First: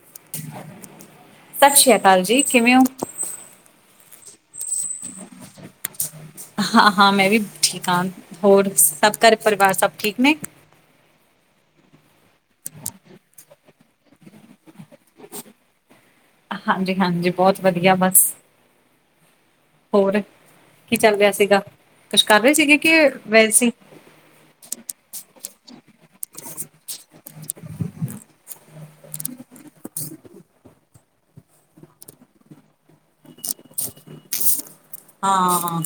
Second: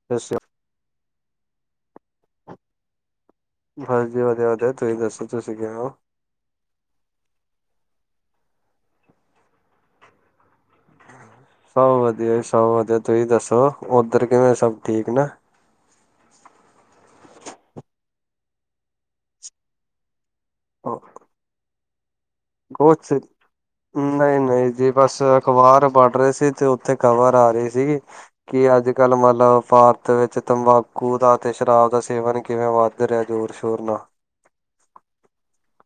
[unintelligible] ਸਤਿ ਸ਼੍ਰੀ ਅਕਾਲ ਜੀ ਕਿਵੇਂ ਓ ਬਸ ਜੀ ਵਧੀਆ ਵਧੀਆ ਤੁਸੀਂ ਦੱਸੋ ਤੁਸੀਂ ਕਿਵੇਂ ਓ ਹਾਂ ਹਾਂ ਮੈਂ ਵੀ ਠੀਕ ਆਂ ਹੋਰ ਸਭ ਘਰੇ ਪਰਿਵਾਰ ਸਭ ਠੀਕ ਨੇ ਸਭ ਵਧੀਆ ਜੀ ਸਭ ਵਧੀਆ ਤੁਹੀ ਦੱਸੋ ਉੱਧਰ ਕਿਵੇਂ ਆ ਸਭ ਠੀਕ ਨੇ ਹਾਂਜੀ ਹਾਂਜੀ ਬਹੁਤ ਵਧੀਆ ਬਸ ਹੋਰ ਕੀ ਚੱਲ ਰਿਹਾ ਸੀਗਾ ਕੁੱਛ ਕਰ ਰਹੇ ਸੀਗੇ ਕੇ ਕੁਛ ਵੈਸੇ ਈ ਨਹੀਂ ਨਹੀਂ ਜੀ ਬਸ ਅਖਬਾਰ ਪੜ ਰਹੇ ਸੀ ਤੇ ਉੱਥੇ ਖਬਰ ਆ ਰਹੀ ਸੀਗੀ ਕੀ ਅੱਜ ਕੱਲ੍ਹ ਮਤਲਬ ਭਾਰਤ ਵਿੱਚ ਤੰਬਾਕੂ ਦਾ ਤੇ ਸ਼ਰਾਬ ਦਾ ਸੇਵਨ ਕਿਵੇਂ ਵੱਧ [unintelligible] ਰਿਆ ਜ਼ੋਰ ਸ਼ੋਰ ਨਾਲ ਹਾਂ ਹਾਂ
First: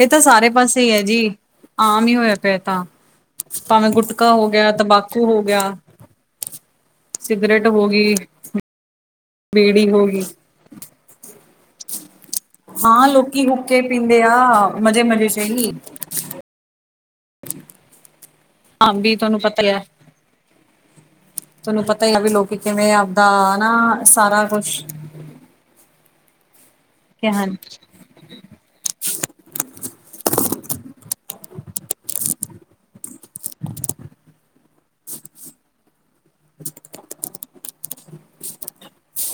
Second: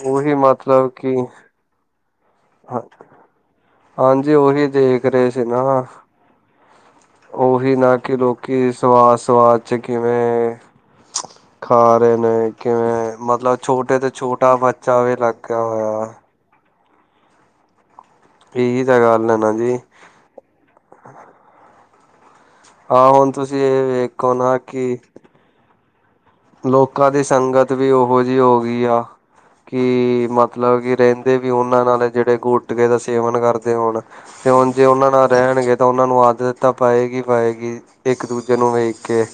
ਇਹ ਤਾਂ ਉਹੀ ਸਾਰੇ ਪਾਸੇ ਹੀ ਮਤਲਬ ਏ ਕਿ ਜੀ ਆਮ ਈ ਹੋਇਆ ਪਿਆ ਤਾਂ ਭਾਵੇਂ ਗੁਟਕਾ ਹਾਂਜੀ ਹੋ ਉਹੀ ਗਿਆ ਦੇਖ ਤੰਬਾਕੂ ਰਹੇ ਹੋ ਸੀ ਗਿਆ। ਨਾ ਸਿਗਰਟ ਉਹੀ ਹੋ ਨਾ ਗਈ ਕਿ ਲੋਕੀ ਸਵਾਦ ਸਵਾਦ ਚ ਬੀੜੀ ਹੋ ਗਈ। ਕਿਵੇਂ ਖਾ ਰਹੇ ਨੇ ਹਾਂ ਕਿਵੇਂ ਲੋਕੀ ਮਤਲਬ ਹੁੱਕੇ ਛੋਟੇ ਤੇ ਪੀਂਦੇ ਆ ਛੋਟਾ ਬੱਚਾ ਮਜ਼ੇ ਵੀ ਮਜ਼ੇ ਚ ਲੱਗਿਆ ਹੀ। ਹੋਇਆ ਇਹੀ ਤਾਂ [unintelligible] ਗੱਲ ਤੁਹਾਨੂੰ ਨਾ ਪਤਾ ਈ ਜੀ ਹੈ ਤੁਹਾਨੂੰ ਪਤਾ ਈ ਹੈ ਬੀ ਲੋਕੀ ਕਿਵੇਂ ਆਹ ਆਪਦਾ ਹੁਣ ਤੁਸੀਂ ਨਾ ਇਹ ਵੇਖੋ ਸਾਰਾ ਨਾ ਕੁੱਛ ਕਿ ਲੋਕਾਂ ਦੀ ਕਿਆ ਹਨ ਸੰਗਤ ਵੀ ਉਹੋ ਜੀ ਹੋ ਗਈ ਆ ਕਿ ਮਤਲਬ ਕਿ ਰਹਿੰਦੇ ਵੀ ਉਹਨਾਂ ਨਾਲ ਜਿਹੜੇ ਗੁਟਕੇ ਦਾ ਸੇਵਨ ਕਰਦੇ ਹੋਣ ਤੇ ਹੁਣ ਜੇ ਉਹਨਾਂ ਨਾਲ ਰਹਿਣਗੇ ਤਾਂ ਉਹਨਾਂ ਨੂੰ ਆਦਤ ਤਾਂ ਪਏਗੀ ਪਏਗੀ ਇੱਕ ਦੂਜੇ ਨੂੰ ਵੇਖ ਕੇ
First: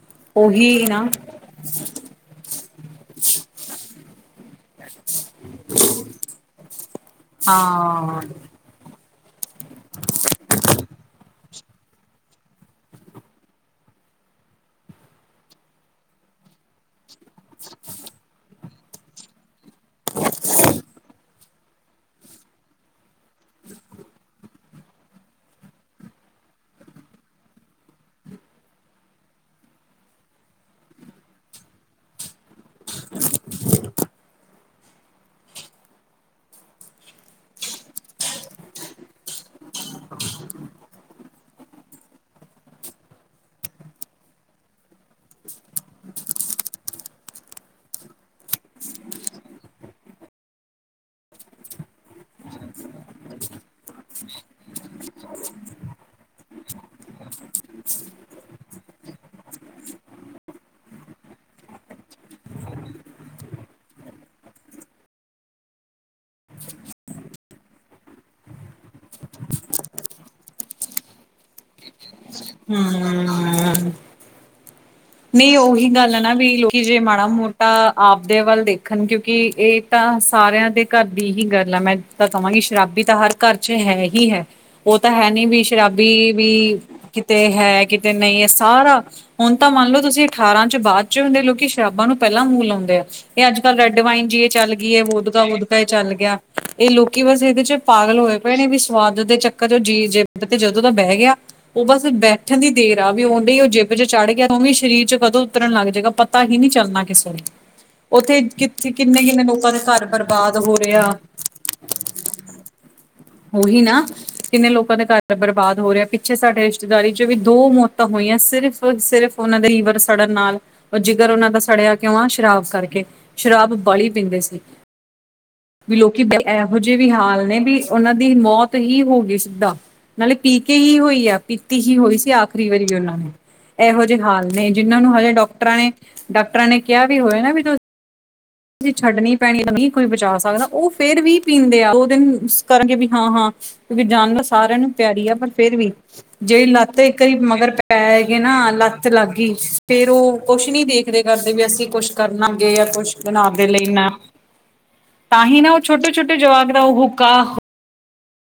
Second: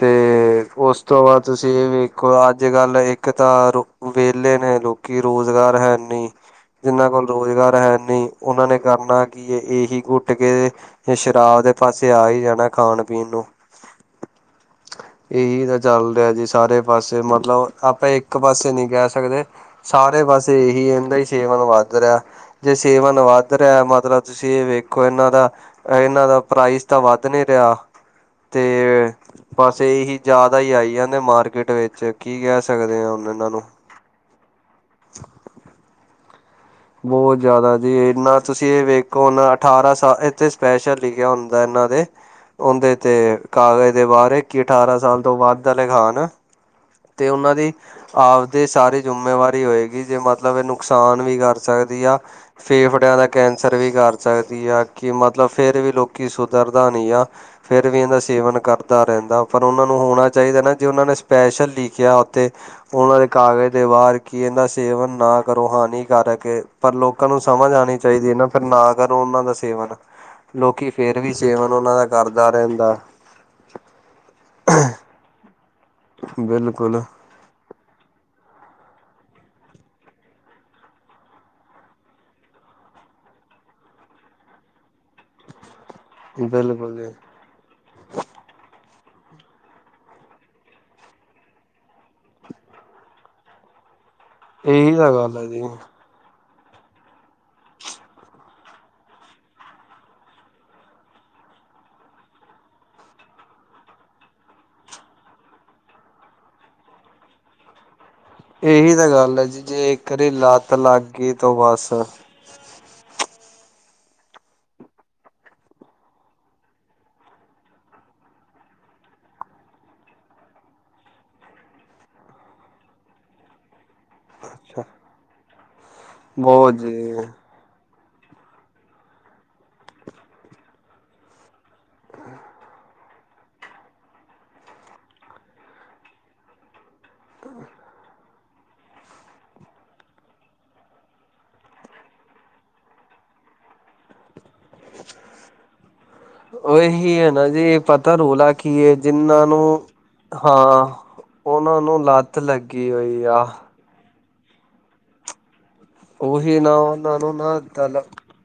ਤੇ ਉਹੀ ਉਸ ਨਾ ਤੋਂ ਬਾਅਦ ਤੁਸੀਂ ਇਹ ਵੇਖੋ ਅੱਜ ਕੱਲ ਇੱਕ ਤਾਂ [unintelligible] ਵਿਹਲੇ ਨੇ ਲੋਕ ਕਿ ਰੋਜ਼ਗਾਰ ਹੈ ਨੀ ਜਿੰਹਨਾਂ ਕੋਲ ਰੋਜ਼ਗਾਰ ਹੈ ਹਾਂ ਨੀ ਉਹਨਾਂ ਨੇ ਕਰਨਾ ਕਿ ਏ ਇਹੀ ਗੁਟਕੇ ਤੇ ਸ਼ਰਾਬ ਦੇ ਪਾਸੇ ਆ ਹੀ ਜਾਣਾ ਖਾਣ ਪੀਣ ਨੂੰ ਇਹੀ ਤਾਂ ਚੱਲਦਾ ਜੀ ਸਾਰੇ ਪਾਸੇ ਮਤਲਬ ਆਪਾਂ ਇੱਕ ਪਾਸੇ ਨੀ ਕਹਿ ਸਕਦੇ। ਸਾਰੇ ਬਸ ਇਹੀ ਇਹਦਾ ਈਂ ਸੇਵਨ ਵੱਧ ਰਿਹਾ। ਜੇ ਸੇਵਨ ਵੱਧ ਰਿਹਾ, ਮਤਲਬ ਤੁਸੀਂ ਇਹ ਵੇਖੋ ਇਹਨਾਂ ਦਾ ਇਹਨਾਂ ਦਾ ਪ੍ਰਾਈਜ਼ ਤਾਂ ਵੱਧ ਨੀ ਰਿਹਾ, ਤੇ ਬਸ ਇਹੀ ਜ਼ਿਆਦਾ ਈ ਆਈ ਜਾਂਦੇ ਮਾਰਕਿਟ ਵਿੱਚ ਕੀ ਕਹਿ ਸਕਦੇ ਆ ਹੁਣ ਇਹਨਾਂ ਨੂੰ ਬਹੁਤ ਜ਼ਿਆਦਾ ਜੀ ਇਨਾ ਤੁਸੀਂ ਇਹ ਵੇਖੋ ਹੁਣ ਅਠਾਰਾਂ ਸਾਲ ਇਥੇ ਸਪੈਸ਼ਲ ਲਿਖਿਆ ਹੁੰਦਾ ਇਹਨਾਂ ਦੇ। ਉਹਦੇ ਤੇ ਕਾਗਜ਼ ਦੇ ਬਾਹਰ ਕਿ ਅਠਾਰਾਂ ਸਾਲ ਤੋਂ ਵੱਧ ਆਲੇ ਖਾਣ ਤੇ ਉਹਨਾਂ ਦੀ, ਆਬਦੀ ਸਾਰੀ ਜਿੰਮੇਵਾਰੀ ਹੋਏਗੀ ਜੇ ਮਤਲਬ ਇਹ ਨੁਕਸਾਨ ਵੀ ਕਰ ਸਕਦੀ ਆ। ਫੇਫੜਿਆਂ ਦਾ ਕੈਂਸਰ ਵੀ ਕਰ ਸਕਦੀ ਆ ਕਿ ਮਤਲਬ ਫਿਰ ਵੀ ਲੋਕੀ ਸੁਧਰਦਾ ਨੀ ਗਾ। ਫਿਰ ਵੀ ਇਹਦਾ ਸੇਵਨ ਕਰਦਾ ਰਹਿੰਦਾ ਪਰ ਉਹਨਾਂ ਨੂੰ ਹੋਣਾ ਚਾਹੀਦਾ ਨਾ ਜੇ ਉਹਨਾਂ ਨੇ ਸਪੈਸ਼ਲ ਲਿਖਿਆ ਉੱਥੇ ਉਹਨਾਂ ਦੇ ਕਾਗਜ਼ ਦੇ ਬਾਰ ਕੀ ਇਹ ਦਾ ਸੇਵਨ ਨਾ ਕਰੋ ਹਾਨੀਕਾਰਕ ਕੇ ਪਰ ਲੋਕਾਂ ਨੂੰ ਸਮਝ ਆਣੀ ਚਾਹੀਦੀ ਆ, ਨਾ ਫਿਰ ਨਾ ਕਰੋ ਉਹਨਾਂ ਦਾ ਸੇਵਨ। ਲੋਕੀ ਫਿਰ ਵੀ ਸੇਵਨ ਉਹਨਾਂ ਦਾ ਕਰਦਾ ਰਹਿੰਦਾ। ਨਈਂ, ਉਹੀ ਗੱਲ ਐ ਨਾ ਵੀ ਲੋਕੀ ਜੇ ਬਿਲਕੁਲ ਮਾੜਾ ਮੋਟ ਤਾਂ ਆਪਦੇ ਵੱਲ ਦੇਖਣ ਕਿਉਂਕਿ ਇਹ ਤਾਂ ਸਾਰਿਆਂ ਦੇ ਘਰ ਦੀ ਹੀ ਗੱਲ ਐ ਮੈਂ ਤਾਂ ਕਵਾਂਗੀ, ਸ਼ਰਾਬੀ ਤਾਂ ਹਰ ਘਰ ਚ ਹੈਗੀ ਹੈ ਉਹ ਤਾਂ ਹੈ ਨੀ ਵੀ ਸ਼ਰਾਬੀ ਵੀ, ਬਿਲਕੁਲ ਜੀ ਕਿਤੇ ਹੈ ਕਿਤੇ ਨਹੀਂ ਇਹ ਸਾਰਾ ਹੁਣ ਤਾਂ ਮੰਨ ਲਓ ਤੁਸੀਂ ਅਠਾਰਾਂ ਚ ਬਾਦ ਚ ਆਉਂਦੇ ਆ ਲੋਕੀ ਸ਼ਰਾਬਾਂ ਨੂੰ ਪਹਿਲਾਂ ਮੂੰਹ ਲਾਉਂਦੇ ਆ, ਇਹ ਅੱਜ ਕੱਲ੍ਹ ਰੈਡ ਵਾਈਨ ਜੀ। ਚੱਲ ਇਹੀ ਗਈ ਤਾਂ ਗੱਲ ਹੈ ਮੋਦਕੀ ਜੀ ਮੋਦਕਾ ਈ ਚੱਲ ਗਿਆ। ਇਹ ਲੋਕੀ ਬਸ ਇਹਦੇ 'ਚ ਪਾਗਲ ਹੋਏ ਪਏ ਨੇ ਵੀ ਸਵਾਦ ਦੇ ਚੱਕਰ 'ਚ ਜੀ ਤੇ ਜਦੋਂ ਦਾ ਬਹਿ ਗਿਆ। ਉਹ ਬਸ ਬੈਠਣ ਦੀ ਦੇਰ ਆ ਵੀ ਉਹਦੇ ਈ ਉਹ ਜਿੱਬ 'ਚ ਚੜ੍ਹ ਗਿਆ। ਕਿਉਂਕਿ ਸਰੀਰ 'ਚ ਕਦੋਂ ਉਤਰਨ ਲੱਗ ਜਾਏਗਾ ਪਤਾ ਹੀ ਨੀ ਚੱਲਣਾ ਕਿਸੇ ਨੂੰ ਉੱਥੇ ਕਿੱਥੇ ਇਹੀ ਤਾਂ ਕਿੰਨੇ ਹੀ ਗੱਲ ਹੈ ਜੀ ਲੋਕਾਂ ਦੇ ਜੇ ਇੱਕ ਵਾਰੀ ਬਰਬਾਦ ਲੱਤ ਹੋ ਲੱਗ ਰਿਹਾ ਆ। ਗਈ ਤੋਂ ਬਸ [inaudible] ਉਹੀ ਨਾ ਕਿੰਨੇ ਲੋਕਾਂ ਦੇ ਘਰ ਬਰਬਾਦ ਹੋ ਰਿਹਾ ਆ ਪਿੱਛੇ ਸਾਡੇ ਰਿਸ਼ਤੇਦਾਰੀ 'ਚ ਵੀ ਦੋ ਮੋਤਾਂ ਤਾਂ ਹੋਈ ਆ ਸਿਰਫ ਸਿਰਫ ਉਹਨਾਂ ਦੇ ਲਿਵਰ ਸੜਨ ਨਾਲ, ਉਹ ਜਿਗਰ ਉਹਨਾਂ ਸੜਿਆ ਕਿਉਂ ਆ ਸ਼ਰਾਬ ਕਰਕੇ ਸ਼ਰਾਬ ਵਾ ਪੀਦੇ ਸੀ, ਵੀ ਲੋਕੀ ਬਹੁਤ ਇਹੋ ਜਿਹੇ ਵੀ ਜੀ ਹਾਲ ਨੇ ਵੀ ਉਹਨਾਂ ਦੀ ਮੌਤ ਹੀ ਹੋ ਗਈ ਸਿੱਧਾ, ਨਾਲੇ ਪੀਕੇ ਹੀ ਹੋਈ ਆ। ਤੇ ਹੀ ਹੋਈ ਸੀ ਆਖਰੀ ਵਾਰੀ, ਉਹਨਾ ਨੇ ਐਹੋ ਹਾਲ ਨੇ ਜਿਹਨਾਂ ਨੂੰ ਹਜੇ ਡਾਕਟਰਾਂ ਨੇ ਡਾਕਟਰਾਂ ਨੇ ਕਿਹਾ ਵੀ ਹੋਇਆ ਨਾ ਵੀ ਛੱਡਣੀ ਪੈਣੀ ਤਾਂ ਨੀ ਕੋਈ ਬਚਾ ਸਕਦਾ ਉਹ ਫੇਰ ਵੀ ਪੀਂਦੇ ਆ ਦੋ ਦਿਨ ਮਿਸ ਕਰਗੇ ਵੀ ਹਾਂ, ਹਾਂ। ਵੀ [unintelligible] ਸਾਰਿਆਂ ਨੂੰ ਪੈਰੀ ਆ, ਪਰ ਫਿਰ ਵੀ ਜਿਹੜੀ ਲੱਤ ਉਹੀ ਇੱਕ ਹੈ ਆਰੀ ਨਾ ਮਗਰ ਜੀ ਪਤਾ ਪੈ ਗਏ ਰੌਲਾ ਨਾ ਕੀ ਹੈ ਲੱਤ ਲੱਗ ਜਿੰਨਾਂ ਗਈ। ਨੂੰ ਫੇਰ ਉਹ ਕੁਛ ਨੀ ਹਾਂ ਦੇਖਦੇ ਕਰਦੇ ਵੀ ਉਹਨਾਂ ਅਸੀਂ ਨੂੰ ਕੁਛ ਲੱਤ ਕਰਨਾਗੇ ਜਾਂ ਲੱਗੀ ਕੁੱਛ ਹੋਈ ਆ ਬਣਾ ਦੇ ਲਈ ਨਾ, ਤਾਂਹੀ ਉਹ ਛੋਟੇ-ਛੋਟੇ ਉਹੀ ਜਵਾਕ ਨਾ ਦਾ ਉਹ ਉਹਨਾਂ ਹੁੱਕ ਨੂੰ ਨਾ ਤਲ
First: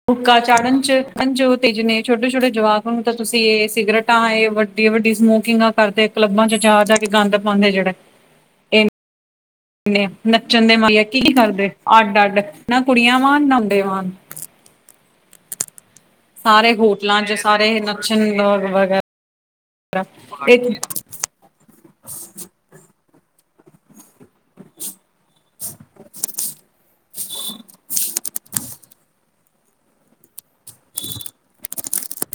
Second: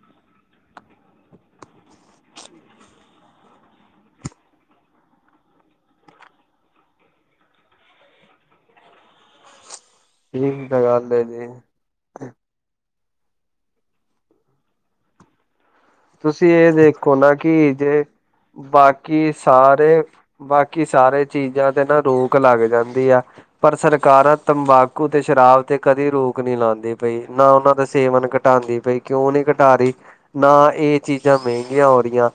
ਹੁੱਕਾ ਚਾੜਨ 'ਚ [unintelligible] ਤੇਜ ਨੇ ਛੋਟੇ-ਛੋਟੇ ਜਵਾਕ ਤਾਂ ਤੁਸੀਂ ਇਹ ਸਿਗਰਟ ਤਾਂ ਇਹ ਵੱਡੀ-ਵੱਡੀ ਸਮੋਕਿੰਗਾਂ ਕਰਦੇ ਕਲੱਬਾਂ 'ਚ ਜਾ-ਜਾ ਕੇ ਗੰਦ ਪਾਦੇ ਜਿਹੜੇ ਨੇ ਨੱਚਣ ਠੀਕ ਦੇ ਤਾਂ ਮਾਈਆ ਗੱਲ ਕੀ ਹੈ ਜੀ ਕਰਦੇ ਅੱਡ-ਅੱਡ ਨਾ ਕੁੜੀਆਂ ਵਾਂਗ ਨਾ ਮੁੰਡੇ ਵਾਂਗ ਤੁਸੀਂ ਇਹ ਸਾਰੇ ਦੇਖੋ ਹੋਟਲਾਂ ਚ ਨਾ ਕਿ ਸਾਰੇ ਜੇ ਨੱਚਣ ਵਗੈਰਾ ਬਾਕੀ ਸਾਰੇ, ਇਹ ਬਾਕੀ ਸਾਰੇ ਚੀਜ਼ਾਂ ਤੇ ਨਾ ਰੋਕ ਲੱਗ ਜਾਂਦੀ ਆ, ਪਰ ਸਰਕਾਰਾਂ ਤੰਬਾਕੂ ਤੇ ਸ਼ਰਾਬ ਤੇ ਕਦੇ ਰੋਕ ਨੀ ਲਾਉਂਦੀ ਪਈ ਨਾ ਉਹਨਾਂ ਦਾ ਸੇਵਨ ਘਟਾਦੀ ਪਈ। ਕਿਉਂ ਨੀ ਘਟਾ ਰੀ, ਨਾ ਇਹ ਚੀਜ਼ਾਂ ਮਹਿੰਗੀਆਂ ਹੋ ਰੀਆਂ।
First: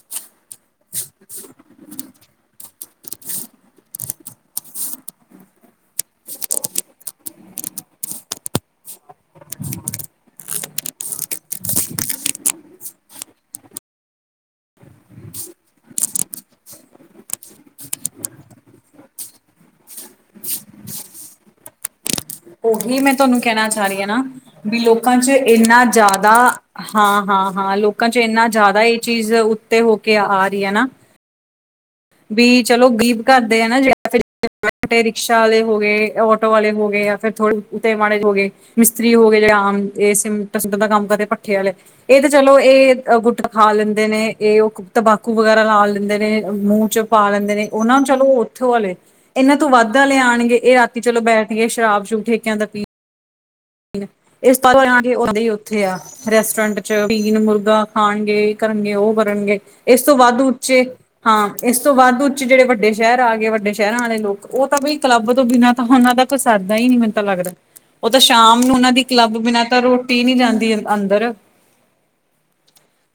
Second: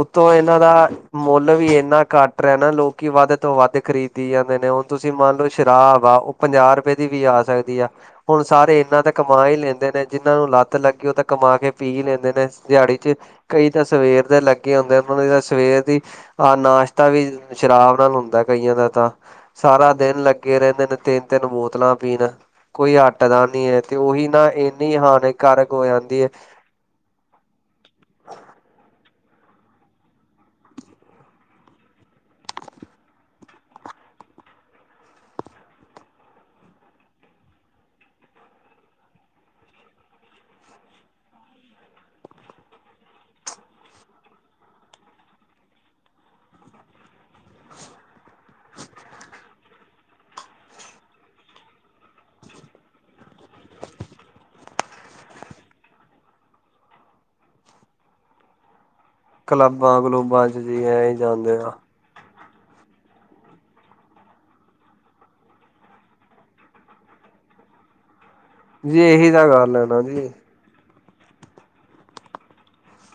ਉੱਤੋ ਇਹਨਾਂ ਦਾ, ਮੁੱਲ ਵੀ ਇੰਨਾ ਘੱਟ ਰਿਹਾ ਨਾ ਲੋਕੀ ਵੱਧ ਤੋਂ ਵੱਧ ਖਰੀਦ ਜਾਂਦੇ ਨੇ, ਹੁਣ ਤੁਸੀਂ ਮੰਨਲੋ ਸ਼ਰਾਬ ਆ ਉਹ ਪੰਜਾਹ ਰੁਪਏ ਦੀ ਵੀ ਆ ਸਕਦੀ ਆ। ਹੁਣ ਸਾਰੇ ਇਹਨਾਂ ਤਾਂ ਕਮਾ ਈ ਲੈਂਦੇ ਨੇ, ਜਿਹਨਾਂ ਨੂੰ ਲੱਤ ਲੱਗੀ ਉਹ ਤਾਂ ਕਮਾਕੇ ਪੀ ਈ ਲੇਂਦੇ ਨੇ। ਦਿਹਾੜੀ ਤੇ ਕਈ ਤਾਂ ਸਵੇਰ ਦੇ ਲੱਗੇ ਹੁੰਦੇ, ਉਹਨਾਂ ਦੀ ਤਾਂ ਸਵੇਰ ਦੀ ਆਹ ਨਾਸ਼ਤਾ ਵੀ ਸ਼ਰਾਬ ਨਾਲ ਹੁੰਦਾ ਕਈਆਂ ਦਾ, ਤਾਂ। ਸਾਰਾ ਦਿਨ ਲੱਗੇ ਰਹਿੰਦੇ ਨੇ, ਤਿੰਨ-ਤਿੰਨ ਬੋਤਲਾਂ ਪੀਣ। ਕੋਈ ਓਹੀ ਮੈਂ ਤੁਹਾਨੂੰ ਹਟਦਾ ਨੀ ਕਹਿਣਾ ਹੈ ਚਾਹ ਤੇ ਰਹੀ ਆ ਨਾ, ਉਹੀ ਵੀ ਇੰਨੀ ਲੋਕਾਂ 'ਚ ਹਾਨੀਕਾਰਕ ਇੰਨਾ ਹੋ ਜਾਂਦੀ ਹੈ ਜ਼ਿਆਦਾ ਹਾਂ-ਹਾਂ-ਹਾਂ, ਲੋਕਾਂ 'ਚ ਇੰਨਾ ਜ਼ਿਆਦਾ ਇਹ ਚੀਜ਼ ਉੱਤੇ ਹੋਕੇ ਆ ਰਹੀ ਆ ਨਾ। ਵੀ ਚਲੋ ਗਰੀਬ ਘਰਦੇ ਆ [unintelligible] ਨਾ ਜੇ ਫੇਰ ਰਿਕਸ਼ਾ ਵਾਲੇ ਹੋਗੇ, ਆਟੋ ਵਾਲੇ ਹੋਗੇ, ਆ ਫਿਰ ਥੋੜੇ ਤੇ ਮਾੜੇ ਹੋ ਗਏ, ਮਿਸਤਰੀ ਹੋਗੇ, ਆਮ ਏ ਸਿਮੰਟ ਸਿਮੁੰਟਾ ਦਾ ਕੰਮ ਕਰਦੇ ਭੱਠੇ ਆਲੇ। ਇਹ ਤੇ ਚਲੋ ਇਹ ਗੁੱਟ ਖਾ ਲੈਂਦੇ ਨੇ, ਇਹ ਉਹ ਤੰਬਾਕੂ ਵਗੈਰਾ ਲਾ ਲੈਂਦੇ ਨੇ। ਮੂੰਹ 'ਚ ਪਾ ਲੈਂਦੇ ਨੇ, ਉਹਨਾਂ ਨੂੰ ਚਲੋ ਉੱਥੋ ਆਲੇ ਇਹਨਾਂ ਤੋਂ ਵੱਧ ਆਲੇ ਆਣਗੇ, ਇਹ ਰਾਤੀ ਚਲੋ ਬੈਠਕੇ ਸ਼ਰਾਬ-ਸ਼ਰੂਬ ਠੇਕਿਆਂ ਤ ਪੀ ਤਦ ਈ ਉਥੇ ਆ। ਰੈਸਟੋਰੈਂਟ'ਚ, ਪੀਨ ਮੁਰਗਾ ਖਾਣਗੇ, ਏ ਕਰਨਗੇ, ਉਹ ਕਰਨਗੇ, ਕਲੱਬਾਂ ਇਸ ਤੋਂ ਵੱਧ ਕਲੂਬਾਂ ਚ ਜੀ ਉੱਚੇ ਐ ਹੀ ਹਾਂ, ਜਾਂਦੇ ਆ ਇਸ ਤੋਂ ਵੱਧ ਉੱਚ ਵੱਡੇ ਸ਼ਹਿਰ ਆਗੇ, ਵੱਡੇ ਸ਼ਹਿਰਾਂ ਆਲੇ ਲੋਕ ਉਹ ਬਈ ਕਲੱਬ ਤੋਂ ਬਿਨਾਂ ਤਾਂ ਉਹਨਾਂ ਦਾ ਉਹ ਤਾਂ ਸਰਦਾ ਈ ਨਹੀਂ ਮੈਨੂੰ ਤਾ ਲੱਗਦਾ, ਉਹ ਤਾਂ ਸ਼ਾਮ ਨੂੰ ਉਹਨਾ ਜੀ ਦੀ ਇਹੀ ਕਲੱਬ ਬਿਨਾ ਗੱਲ ਤਾਂ ਹੈ ਨਾ ਰੋਟੀ ਜੀ ਨੀ ਜਾਂਦੀ। ਅੰਦਰ,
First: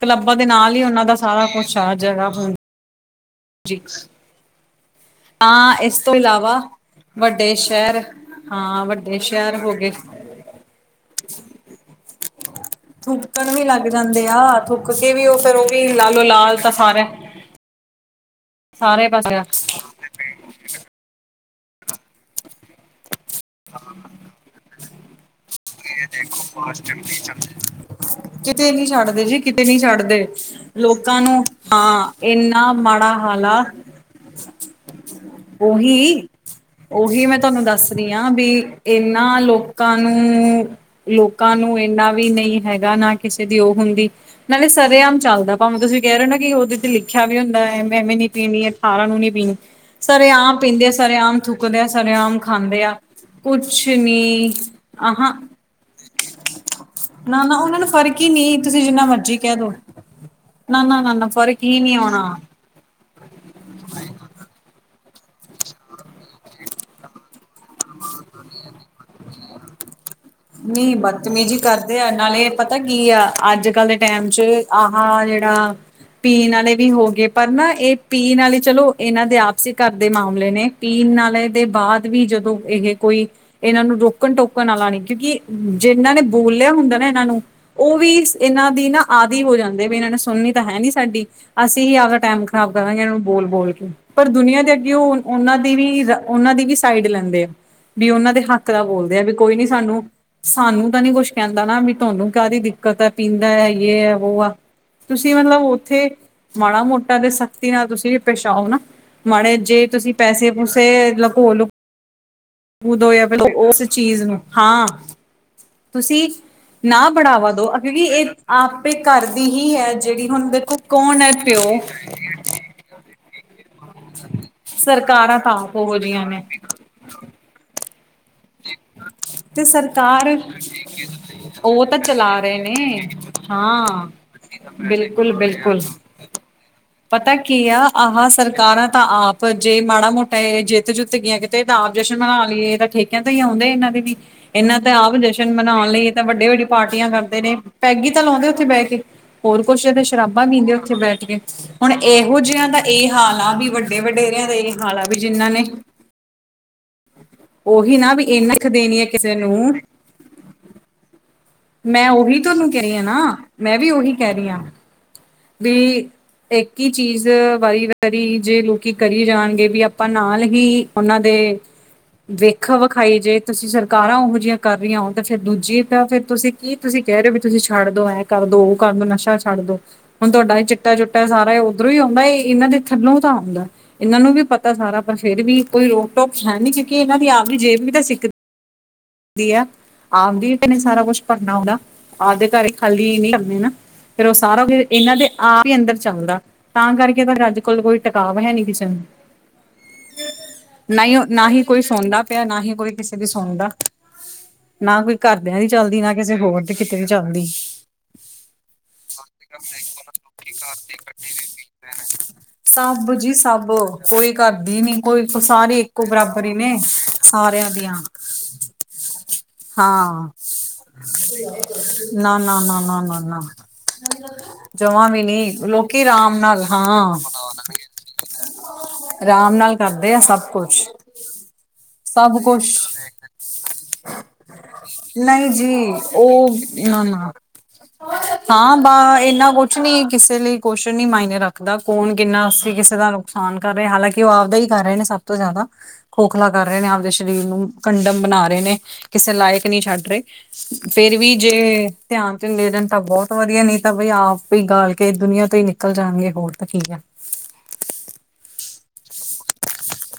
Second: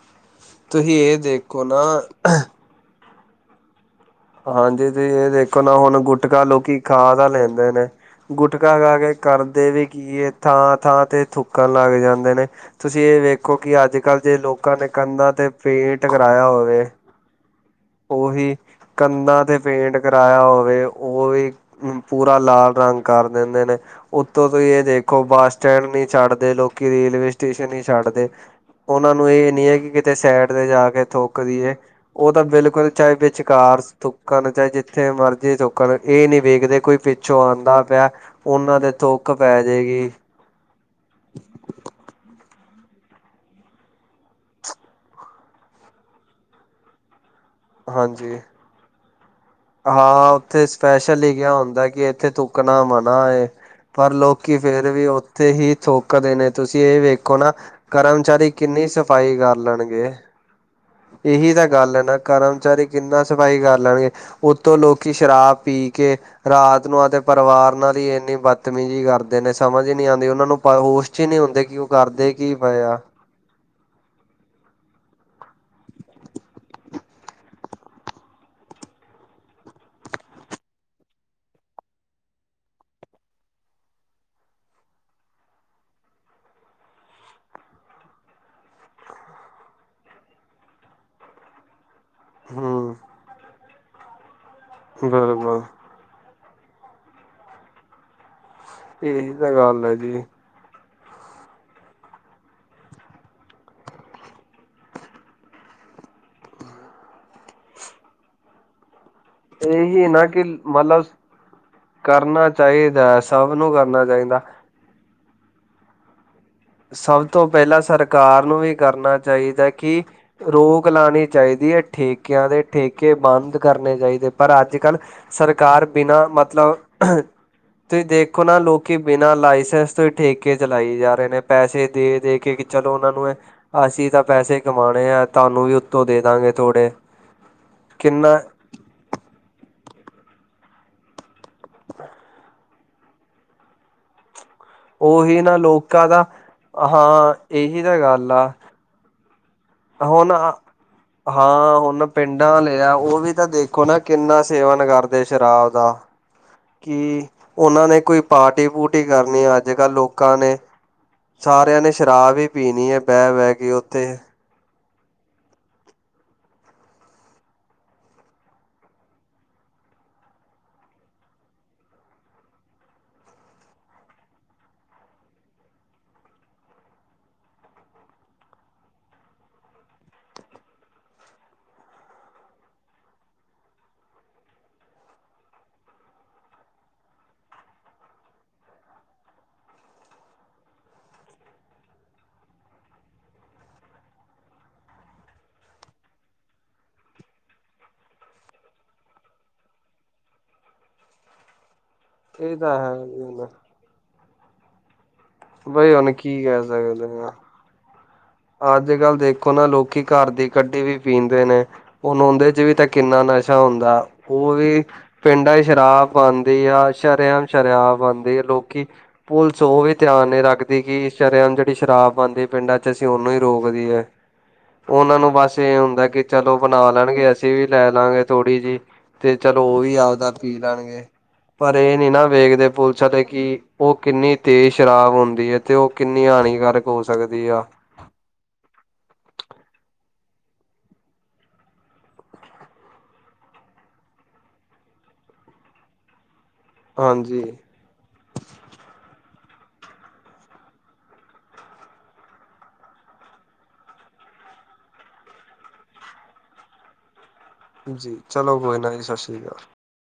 ਕਲੱਬਾਂ ਦੇ ਨਾਲ ਈ ਤੁਸੀਂ ਉਹਨਾਂ ਦਾ ਇਹ ਸਾਰਾ ਦੇਖੋ ਕੁਛ ਆ ਨਾ ਜਗ੍ਹਾ ਜਿਕਸ ਹਾਂਜੀ, ਤੁਸੀਂ ਏ ਦੇਖੋ ਨਾ ਹੁਣ ਗੁਟਕਾ ਇਲਾਵਾ ਲੋਕੀ ਖਾ ਤਾ ਵੱਡੇ ਲੈਂਦੇ ਨੇ, ਸ਼ਹਿਰ ਗੁਟ ਗੁਟਕਾ ਹਾਂ ਖਾਕੇ ਵੱਡੇ ਸ਼ਹਿਰ ਕਰਦੇ ਹੋ ਤੇ ਗਏ ਕੀ ਏ, ਇਹ ਥਾਂ-ਥਾਂ ਤੇ ਥੁੱਕਣ ਲੱਗ ਜਾਂਦੇ ਨੇ। ਤੁਸੀਂ ਇਹ ਥੁੱਕਣ ਵੇਖੋ ਵੀ ਕਿ, ਲੱਗ ਅੱਜ-ਕੱਲ‌ ਜਾਂਦੇ ਜੇ ਆ ਲੋਕਾਂ ਨੇ ਥੁੱਕ ਕੇ ਵੀ ਕੰਧਾਂ ਉਹ ਤੇ ਫੇਰ ਉਹ ਵੀ ਪੇਂਟ ਲਾਲੋ ਕਰਾਇਆ ਲਾਲ ਤਾਂ ਹੋਵੇ। ਸਾਰਾ ਉਹੀ, ਸਾਰੇ ਪਾਸੇ ਕੰਧਾਂ ਤੇ ਪੇਂਟ ਕਿਰਾਇਆ ਹੋਵੇ, ਉਹ ਵੀ ਪੂਰਾ ਲਾਲ ਰੰਗ ਕਰ ਦਿੰਦੇ ਨੇ। ਤੁਸੀਂ ਇਹ ਦੇਖੋ ਬਸ ਸਟੈਂਡ ਨਹੀਂ ਛੱਡਦੇ, ਲੋਕੀ ਰੇਲਵੇ ਸਟੇਸ਼ਨ ਨਹੀਂ ਛੱਡਦੇ, ਕਿਤੇ ਨੀ ਉਹਨਾਂ ਛੱਡਦੇ ਨੂੰ ਜੀ ਇਹ ਨਹੀਂ ਹੈ ਨੀ ਕਿ ਕਿਤੇ ਛੱਡਦੇ ਸਾਇਡ ਜਾਕੇ ਲੋਕਾਂ ਨੂੰ ਥੁਕਦੀ ਏ, ਹਾਂ ਉਹ ਤਾਂ ਬਿਲ ਇੰਨਾ ਣ ਮਾੜਾ ਚਾਹੇ ਹਾਲ ਆ ਵਿਚਕਾਰ ਥੁੱਕਣ, ਚਾਹੇ ਜਿੱਥੇ ਮਰਜ਼ੀ ਥੁੱਕਣ, ਇਹ ਨੀ ਵੇਖਦੇ ਕੋਈ ਓਹੀ ਮੈਂ ਪਿੱਛੋਂ ਤੁਹਾਨੂੰ ਆਉਂਦਾ ਦੱਸ ਪਿਆ ਰਹੀ ਆਂ, ਵੀ ਉਹਨਾਂ ਦੇ ਥੁੱਕ ਇਹਨਾਂ ਪੈ ਲੋਕਾਂ ਜਾਏਗੀ ਨੂੰ ਲੋਕਾਂ ਨੂੰ ਇੰਨਾ ਵੀ ਨਹੀਂ ਹੈਗਾ ਨਾ ਕਿਸੇ ਦੀ ਉਹ ਹੁੰਦੀ, ਨਾਲੇ ਸਰੇਆਮ ਚੱਲਦਾ ਭਾਵੇਂ ਤੁਸੀਂ ਕਹਿ ਰਹੇ ਓ ਨਾ ਕਿ ਉਹਦੇ ਤੇ ਲਿਖ ਲਿਖਿਆ ਵੀ ਹੁੰਦਾ ਏ, ਐਵੇਂ ਨੀ ਹਾਂਜੀ। ਪੀਣੀ ਏ ਅਠਾਰਾਂ ਨੂੰ ਨੀ ਪੀਣੀ ਹਾਂ, ਸਰੇਆਮ ਉੱਥੇ ਪੀਂਦੇ ਆ ਸਪੈਸ਼ਲ ਸਰੇਆਮ ਲਿਖਿਆ ਥੁੱਕਦੇ ਆ ਹੁੰਦਾ ਕਿ ਇੱਥੇ ਸਰੇਆਮ ਥੁੱਕਣਾ ਖਾਂਦੇ ਆ ਮਨਾ ਏ। ਕੁਛ ਪਰ ਨੀ ਲੋਕੀ ਫੇਰ ਵੀ ਆਹਾਂ ਓਥੇ ਹੀ ਥੁੱਕਦੇ ਦੇ ਨੇ, ਤੁਸੀਂ ਇਹ ਵੇਖੋ ਨਾ ਉਹਨਾਂ ਨੂੰ ਫ਼ਰਕ ਹੀ ਕਰਮਚਾਰੀ ਨਹੀਂ ਤੁਸੀਂ ਕਿੰਨੀ ਜਿੰਨਾ ਸਫ਼ਾਈ ਮਰਜ਼ੀ ਕਹਿ ਕਰ ਦੋ ਲੈਣਗੇ? ਨਾ ਨਾ ਨਾ ਨਾ ਇਹੀ ਫ਼ਰਕ ਤਾ ਹੀ ਨਹੀਂ ਗੱਲ ਐ ਨਾ ਆਉਣਾ ਕਰਮਚਾਰੀ ਕਿੰਨਾ ਸਫ਼ਾਈ ਕਰ ਲੈਣਗੇ, ਉੱਤੋਂ ਲੋਕੀ ਸ਼ਰਾਬ ਪੀਕੇ, ਰਾਤ ਨੂੰ ਆਪ ਦੇ ਪਰਿਵਾਰ ਨਾਲ ਈ ਇੰਨੀ ਬਦਤਮੀਜ਼ੀ ਕਰਦੇ ਨੇ, ਸਮਝ ਈ ਨਹੀਂ ਆਂਦੀ ਉਹ ਨਹੀਂ ਬਦਤਮੀਜ਼ੀ ਕਰਦੇ ਆ, ਨਾਲੇ ਪਤਾ ਕੀ ਆ ਅੱਜ-ਕੱਲ ਡੈਮ'ਚ ਆਹ ਜਿਹੜਾ ਪੀਣ ਵਾਲੇ ਵੀ ਹੋ ਗਏ, ਪਰ ਨਾ ਇਹ ਪੀਣ ਵਾਲੇ ਚਲੋ ਇਹਨਾਂ ਦੇ ਆਪਸੀ ਘਰ ਦੇ ਮਾਮਲੇ ਨੇ। ਪੀਣ ਵਾਲੇ ਦੇ ਬਾਅਦ ਵੀ ਜਦੋਂ ਇਹ ਕੋਈ ਇਹਨਾਂ ਨੂੰ ਰੋਕਣ ਟੋਕਣ ਵਾਲਾ ਨਹੀਂ। ਕਿਉਂਕਿ, ਜਿਨਾਂ ਨੇ ਬੋਲਿਆ ਹੁੰਦਾ ਨਾ ਇਹਨਾਂ ਨੂੰ ਉਹ ਵੀ ਇਹਨਾਂ ਦੀ ਨਾ ਆਦਿ ਹੋ ਜਾਂਦੇ ਵੀ ਇਹਨਾਂ ਨੇ ਸੁਣਨੀ ਤਾਂ ਹੈ ਨੀ ਸਾਡੀ, ਅਸੀਂ ਅਗਰ ਟਾਈਮ ਖ਼ਰਾਬ ਹਮ ਕਰਾਂਗੇ ਇਹਨਾਂ ਨੂੰ ਬੋਲ-ਬੋਲਕੇ ਪਰ ਦੁਨੀਆਂ ਦੇ ਅੱਗੇ ਉਹ ਉਹਨਾਂ ਬਿਲਕੁਲ ਦੀ ਵੀ ਉਹਨਾਂ ਦੀ ਵੀ ਸਾਈਡ ਲੈਂਦੇ, ਵੀ ਉਹਨਾਂ ਦੇ ਹੱਕ ਦਾ ਬੋਲਦੇ ਆ ਵੀ ਇਹੀ ਤਾਂ ਕੋਈ ਨੀ ਗੱਲ ਹੈ ਸਾਨੂੰ ਜੀ ਸਾਨੂੰ ਤਾਂ ਨੀ ਕੁਛ ਕਹਿੰਦਾ ਨਾ, ਵੀ ਤਹਾਨੂੰ ਕਾਹਦੀ ਦਿੱਕਤ ਹੈ ਪੀਂਦਾ ਯੇ ਏ ਵੋ ਆ ਤੁਸੀਂ ਮਤਲਬ ਉੱਥੇ, ਮਾੜਾ ਮੋਟਾ ਤੇ ਸਖਤੀ ਨਾਲ ਤੁਸੀਂ ਵੀ ਪੇਸ਼ ਆਓ ਨਾ। ਮਾੜੇ ਜੇ ਇਹੀ ਤੁਸੀਂ ਨਾ ਕਿ ਪੈਸੇ ਪੂਸੇ ਮਤਲਬ ਲਕੋ ਲੋਂ ਕਰਨਾ ਦੋ ਚਾਹੀਦਾ ਫੇਰ ਸਭ ਨੂੰ ਉਸ ਕਰਨਾ ਚੀਜ਼ ਨੂੰ, ਚਾਹੀਦਾ ਹਾਂ ਤੁਸੀਂ ਨਾ ਸਭ ਤੋਂ ਬੜਾਵਾ ਦੋ, ਪਹਿਲਾਂ ਕਿਉਂਕਿ ਇਹ ਸਰਕਾਰ ਨੂੰ ਵੀ ਆਪੇ ਕਰਨਾ ਘਰ ਦੀ ਚਾਹੀਦਾ ਹੀ ਹੈ ਕਿ ਜਿਹੜੀ ਹੁਣ ਦੇਖੋ ਰੋਕ ਕੌਣ ਲਾਉਣੀ ਐ ਚਾਹੀਦੀ ਪਿਓ ਹੈ ਠੇਕਿਆਂ ਦੇ ਠੇਕੇ ਬੰਦ ਕਰਨੇ ਚਾਹੀਦੇ, ਪਰ ਅੱਜ ਕੱਲ੍ਹ ਸਰਕਾਰਾਂ ਤਾਂ ਆਪ ਸਰਕਾਰ ਉਹੋ ਜਿਹੀਆਂ ਬਿਨਾਂ ਨੇ ਮਤਲਬ ਤੁਸੀਂ ਦੇਖੋ ਨਾ, ਲੋਕੀ ਬਿਨਾਂ ਤੇ ਲਾਇਸੈਂਸ ਤੋਂ ਠੇਕੇ ਕੇ ਸਰਕਾਰ ਚਲਾਈ ਜਾ ਰਹੇ ਨੇ। ਉਹ ਪੈਸੇ ਤਾਂ ਦੇ -ਦੇ ਚਲਾ ਕੇ ਰਹੇ ਚਲੋ ਨੇ ਓਨਾਂ ਨੂੰ ਐ, ਹਾਂ ਅਸੀਂ ਤਾਂ ਪੈਸੇ ਕਮਾਣੇ ਆ ਬਿਲਕੁਲ ਤੁਹਾਨੂੰ ਵੀ ਬਿਲਕੁਲ ਉੱਤੋਂ ਦੇ ਦਾਂਗੇ। ਥੋੜੇ। ਪਤਾ ਕੀ ਆ, ਆਹ ਸਰ ਕਾਰਾ ਤਾਂ ਆਪ, ਜੇ ਮਾੜਾ ਮੋਟਾ ਜਿੱਤ ਜੁਤ ਗਈਆਂ ਕਿਤੇ ਤਾਂ ਆਪ ਜਸ਼ਨ ਮਨਾ ਲਈਏ ਤਾਂ ਠੇਕੇ ਕਿਆ ਤੋਂ ਹੀ ਆਉਂਦੇ ਇਹਨਾਂ ਦੇ ਵੀ। ਇਹਨਾਂ ਤਾਂ ਆਪ ਉਹੀ ਜਸ਼ਨ ਨਾ ਮਨਾਉਣ ਲਈ ਲੋਕਾਂ ਇਹ ਤਾਂ ਦਾ ਵੱਡੀ- ਵੱਡੀ ਪਾਰਟੀਆਂ ਹਾਂ ਕਰਦੇ ਨੇ, ਇਹੀ ਪੈਗ ਹੀ ਤਾਂ ਗੱਲ ਲਾਉਂਦੇ ਆ ਉੱਥੇ ਬਹਿ ਕੇ। ਹੋਰ ਕੁਛ ਇਹ ਹੁਣ ਸ਼ਰਾਬਾ ਪੀਂਦੇ ਉੱਥੇ ਬੈਠ ਕੇ, ਹਾਂ ਹੁਣ ਇਹੋ ਪਿੰਡਾਂ ਜਿਹਾ ਦਾ ਲਿਆ ਇਹ ਉਹ ਹਾਲ ਤਾਂ ਆ ਵੀ ਦੇਖੋ ਨਾ ਵੱਡੇ ਵਡੇਰਿਆਂ ਦੇ ਇਹੀ ਹਾਲਾ ਵੀ ਜਿਨਾਂ ਨੇ ਕੀ ਉਹਨਾਂ ਉਹੀ ਨੇ ਨਾ ਕੋਈ ਵੀ ਇੰਨਾ ਪਾਰਟੀ ਦੇਣੀ ਪੂਰਟੀ ਹੈ ਕਿਸੇ ਕਰਨੀ ਐ ਨੂੰ ਅੱਜ- ਕੱਲ੍ਹ ਲੋਕਾਂ ਨੇ। ਸਾਰਿਆਂ ਨੇ ਮੈਂ ਸ਼ਰਾਬ ਉਹੀ ਵੀ ਪੀਣੀ ਹੈ ਬਹਿ- ਬਹਿ ਕੇ ਉੱਥੇ। ਸਰੀਆਂ [unintelligible] ਵੀ ਇੱਕ ਹੀ ਚੀਜ਼ ਵਾਰੀ- ਵਾਰੀ ਜੇ ਲੋਕੀ ਕਰੀ ਜਾਣਗੇ ਵੀ ਆਪਾਂ ਨਾਲ ਹੀ ਉਹਨਾਂ ਦੇ ਵੇਖਾ ਵਿਖਾਈ ਜੇ ਤੁਸੀਂ ਸਰਕਾਰਾਂ ਇਹੋ ਜਿਹੀਆਂ ਕਰ ਹੋ ਤਾਂ ਫਿਰ ਦੂਜੀ ਤਾਂ ਫਿਰ ਤੁਸੀਂ ਕੀ ਤੁਸੀਂ ਕਹਿ ਰਹੇ ਹੋ ਵੀ, ਤੁਸੀਂ ਛੱਡ ਦੋ, ਐਂ ਕਰਦੋ, ਉਹ ਕਰ ਦੋ ਨਸ਼ਾ ਛੱਡ ਦੋ। ਹੁਣ ਤੁਹਾਡਾ ਚਿੱਟਾ ਚੁੱਟਾ ਸਾਰਾ ਉਧਰੋਂ ਹੀ ਆਉਂਦਾ, ਇਹਨਾਂ ਦੇ ਥੱਲੋਂ ਤਾਂ ਆਉਂਦਾ। ਇਹਨਾਂ ਨੂੰ ਵੀ ਪਤਾ ਸਾਰਾ ਪਰ ਫੇਰ ਵੀ ਕੋਈ ਰੋਕ- ਟੋਕ ਹੈਨੀ, ਕਿਉਂਕਿ ਇਹਨਾਂ ਦੀ ਆਪ ਵੀ ਜੇਬ ਵੀ ਤਾਂ ਸਿੱਕ ਦੀ ਐ। ਆਪਦੀ ਨੇ ਸਾਰਾ ਕੁਛ ਭਰਨਾ ਆਉਂਦਾ, ਆਪਦੇ ਘਰ ਖਾਲੀ ਨੀੇ ਫੇਰ ਉਹ ਸਾਰਾ ਕੁ ਇਹਨਾਂ ਦੇ ਆਪ ਈ ਅੰਦਰ ਚੱਲਦਾ, ਤਾਂ ਕਰਕੇ ਅੱਜ ਕੋਲ ਕੋਈ ਟਿਕਾਵ ਹੈ ਨੀ ਕਿਸੇ ਨੂੰ। ਨਾਈਓ ਨਾ ਹੀ ਕੋਈ ਸੁਣਦਾ ਪਿਆ ਇਹ ਨਾ ਹੀ ਤਾਂ ਕੋਈ ਹੈ ਕਿਸੇ ਦੀ ਸੁਣਦਾ ਨਾ ਕੋਈ ਘਰਦਿਆਂ ਦੀ ਬਈ ਚੱਲਦੀ, ਨਾ ਹੁਣ ਕਿਸੇ ਕੀ ਹੋਰ ਕਹਿ ਦੇ ਕਿਤੇ ਵੀ ਸਕਦੇ ਆ ਚੱਲਦੀ। ਅੱਜ -ਕੱਲ ਦੇਖ ਦੇਖੋ ਨਾ ਲੋਕੀ ਘਰ ਦੀ ਕੱਢੀ ਵੀ ਪੀਂਦੇ ਨੇ, ਹੁਣ ਓੰਦੇ ਚ ਵੀ ਤੇ ਸਭ ਕਿੰਨਾ ਜੀ ਨਸ਼ਾ ਸਭ ਹੁੰਦਾ। ਕੋਈ ਉਹ ਕਰਦੀ ਵੀ ਨੀ ਕੋਈ ਪਿੰਡਾਂ ਦੀ ਸਾਰੇ ਇੱਕੋ ਸ਼ਰਾਬ ਬਰਾਬਰ ਹੀ ਬਣਦੀ ਨੇ ਆ, ਸ਼ਰੇਆਮ ਸਾਰਿਆਂ ਦੀਆਂ ਸ਼ਰਾਬ ਬਣਦੀ ਆ, ਲੋਕੀ ਪੁਲਿਸ ਉਹ ਵੀ ਧਿਆਨ ਹਾਂ ਨੀ ਰੱਖਦੀ ਗੀ, ਸ਼ਰੇਆਮ ਜਿਹੜੀ ਸ਼ਰਾਬ ਨਾ ਬਣਦੀ ਨਾ ਪਿੰਡਾਂ ਨਾ ਚ ਨਾ ਤੇ ਨਾ ਉਹਨੂੰ ਈ ਨਾ ਰੋਕਦੀ ਐ। ਜਮਾਂ ਉਹਨਾਂ ਵੀ ਨੂੰ ਨੀ ਬਸ ਇਹ ਲੋਕੀ ਹੁੰਦਾ ਕਿ ਆਰਾਮ ਚਲੋ ਨਾਲ ਹਾਂ ਬਣਾ ਲੈਣਗੇ, ਅਸੀਂ ਵੀ ਲੈ ਲਾਗੇ ਥੋੜੀ ਜਿਹੀ। ਤੇ ਆਰਾਮ ਚਲੋ ਨਾਲ ਉਹ ਵੀ ਕਰਦੇ ਆ ਆਵਦਾ ਸਭ ਪੀ ਕੁਛ ਲੈਣਗੇ। ਪਰ ਇਹ ਨੀ ਨਾ ਸਭ ਵੇਖਦੇ ਕੁਛ ਪੁਲਿਸ ਆ ਤੇ ਕਿ ਉਹ ਕਿੰਨੀ ਤੇਜ਼ ਸ਼ਰਾਬ ਨਹੀਂ ਹੁੰਦੀ ਐ ਜੀ ਤੇ ਉਹ ਕਿੰਨੀ ਉਹ ਹਾਨੀਕਾਰ ਕ ਨਾ ਹੋ ਨਾ ਸਕਦੀ ਆ। ਹਾਂ ਬਾਹ ਇੰਨਾ ਕੁਛ ਨੀ ਕਿਸੇ ਲਈ ਕੁਛ ਨੀ ਮਾਇਨੇ ਰੱਖਦਾ, ਕੌਣ ਕਿੰਨਾ ਅਸੀਂ ਕਿਸੇ ਦਾ ਨੁਕਸਾਨ ਕਰ ਰਹੇ, ਹਾਲਾਂਕਿ ਉਹ ਆਪਦਾ ਹੀ ਕਰ ਰਹੇ ਨੇ ਸਭ ਤੋਂ ਜ਼ਿਆਦਾ, ਖੋਖਲਾ ਕਰ ਰਹੇ ਨੇ ਆਪਦੇ ਸਰੀਰ ਹਾਂਜੀ ਨੂੰ। ਕੰਡਮ ਬਣਾ ਰਹੇ ਨੇ, ਕਿਸੇ ਲਾਇਕ ਨਹੀਂ ਛੱਡ ਰਹੇ। ਫੇਰ ਵੀ, ਜੇ ਧਿਆਨ 'ਚ ਦੇ ਦੇਣ ਤਾਂ ਬਹੁਤ ਵਧੀਆ ਨੀ ਤਾਂ ਬਈ ਆਪ ਹੀ ਗਾਲ ਕੇ, ਦੁਨੀਆਂ ਤੋਂ ਹੀ ਨਿਕਲ ਜਾਣਗੇ ਹੋਰ ਤਾਂ ਕੀ ਆ। ਜੀ ਚਲੋ ਕੋਈ ਨਾ, ਜੀ ਸ਼ਸੀ ਸ਼੍ਰੀ ਅਕਾਲ।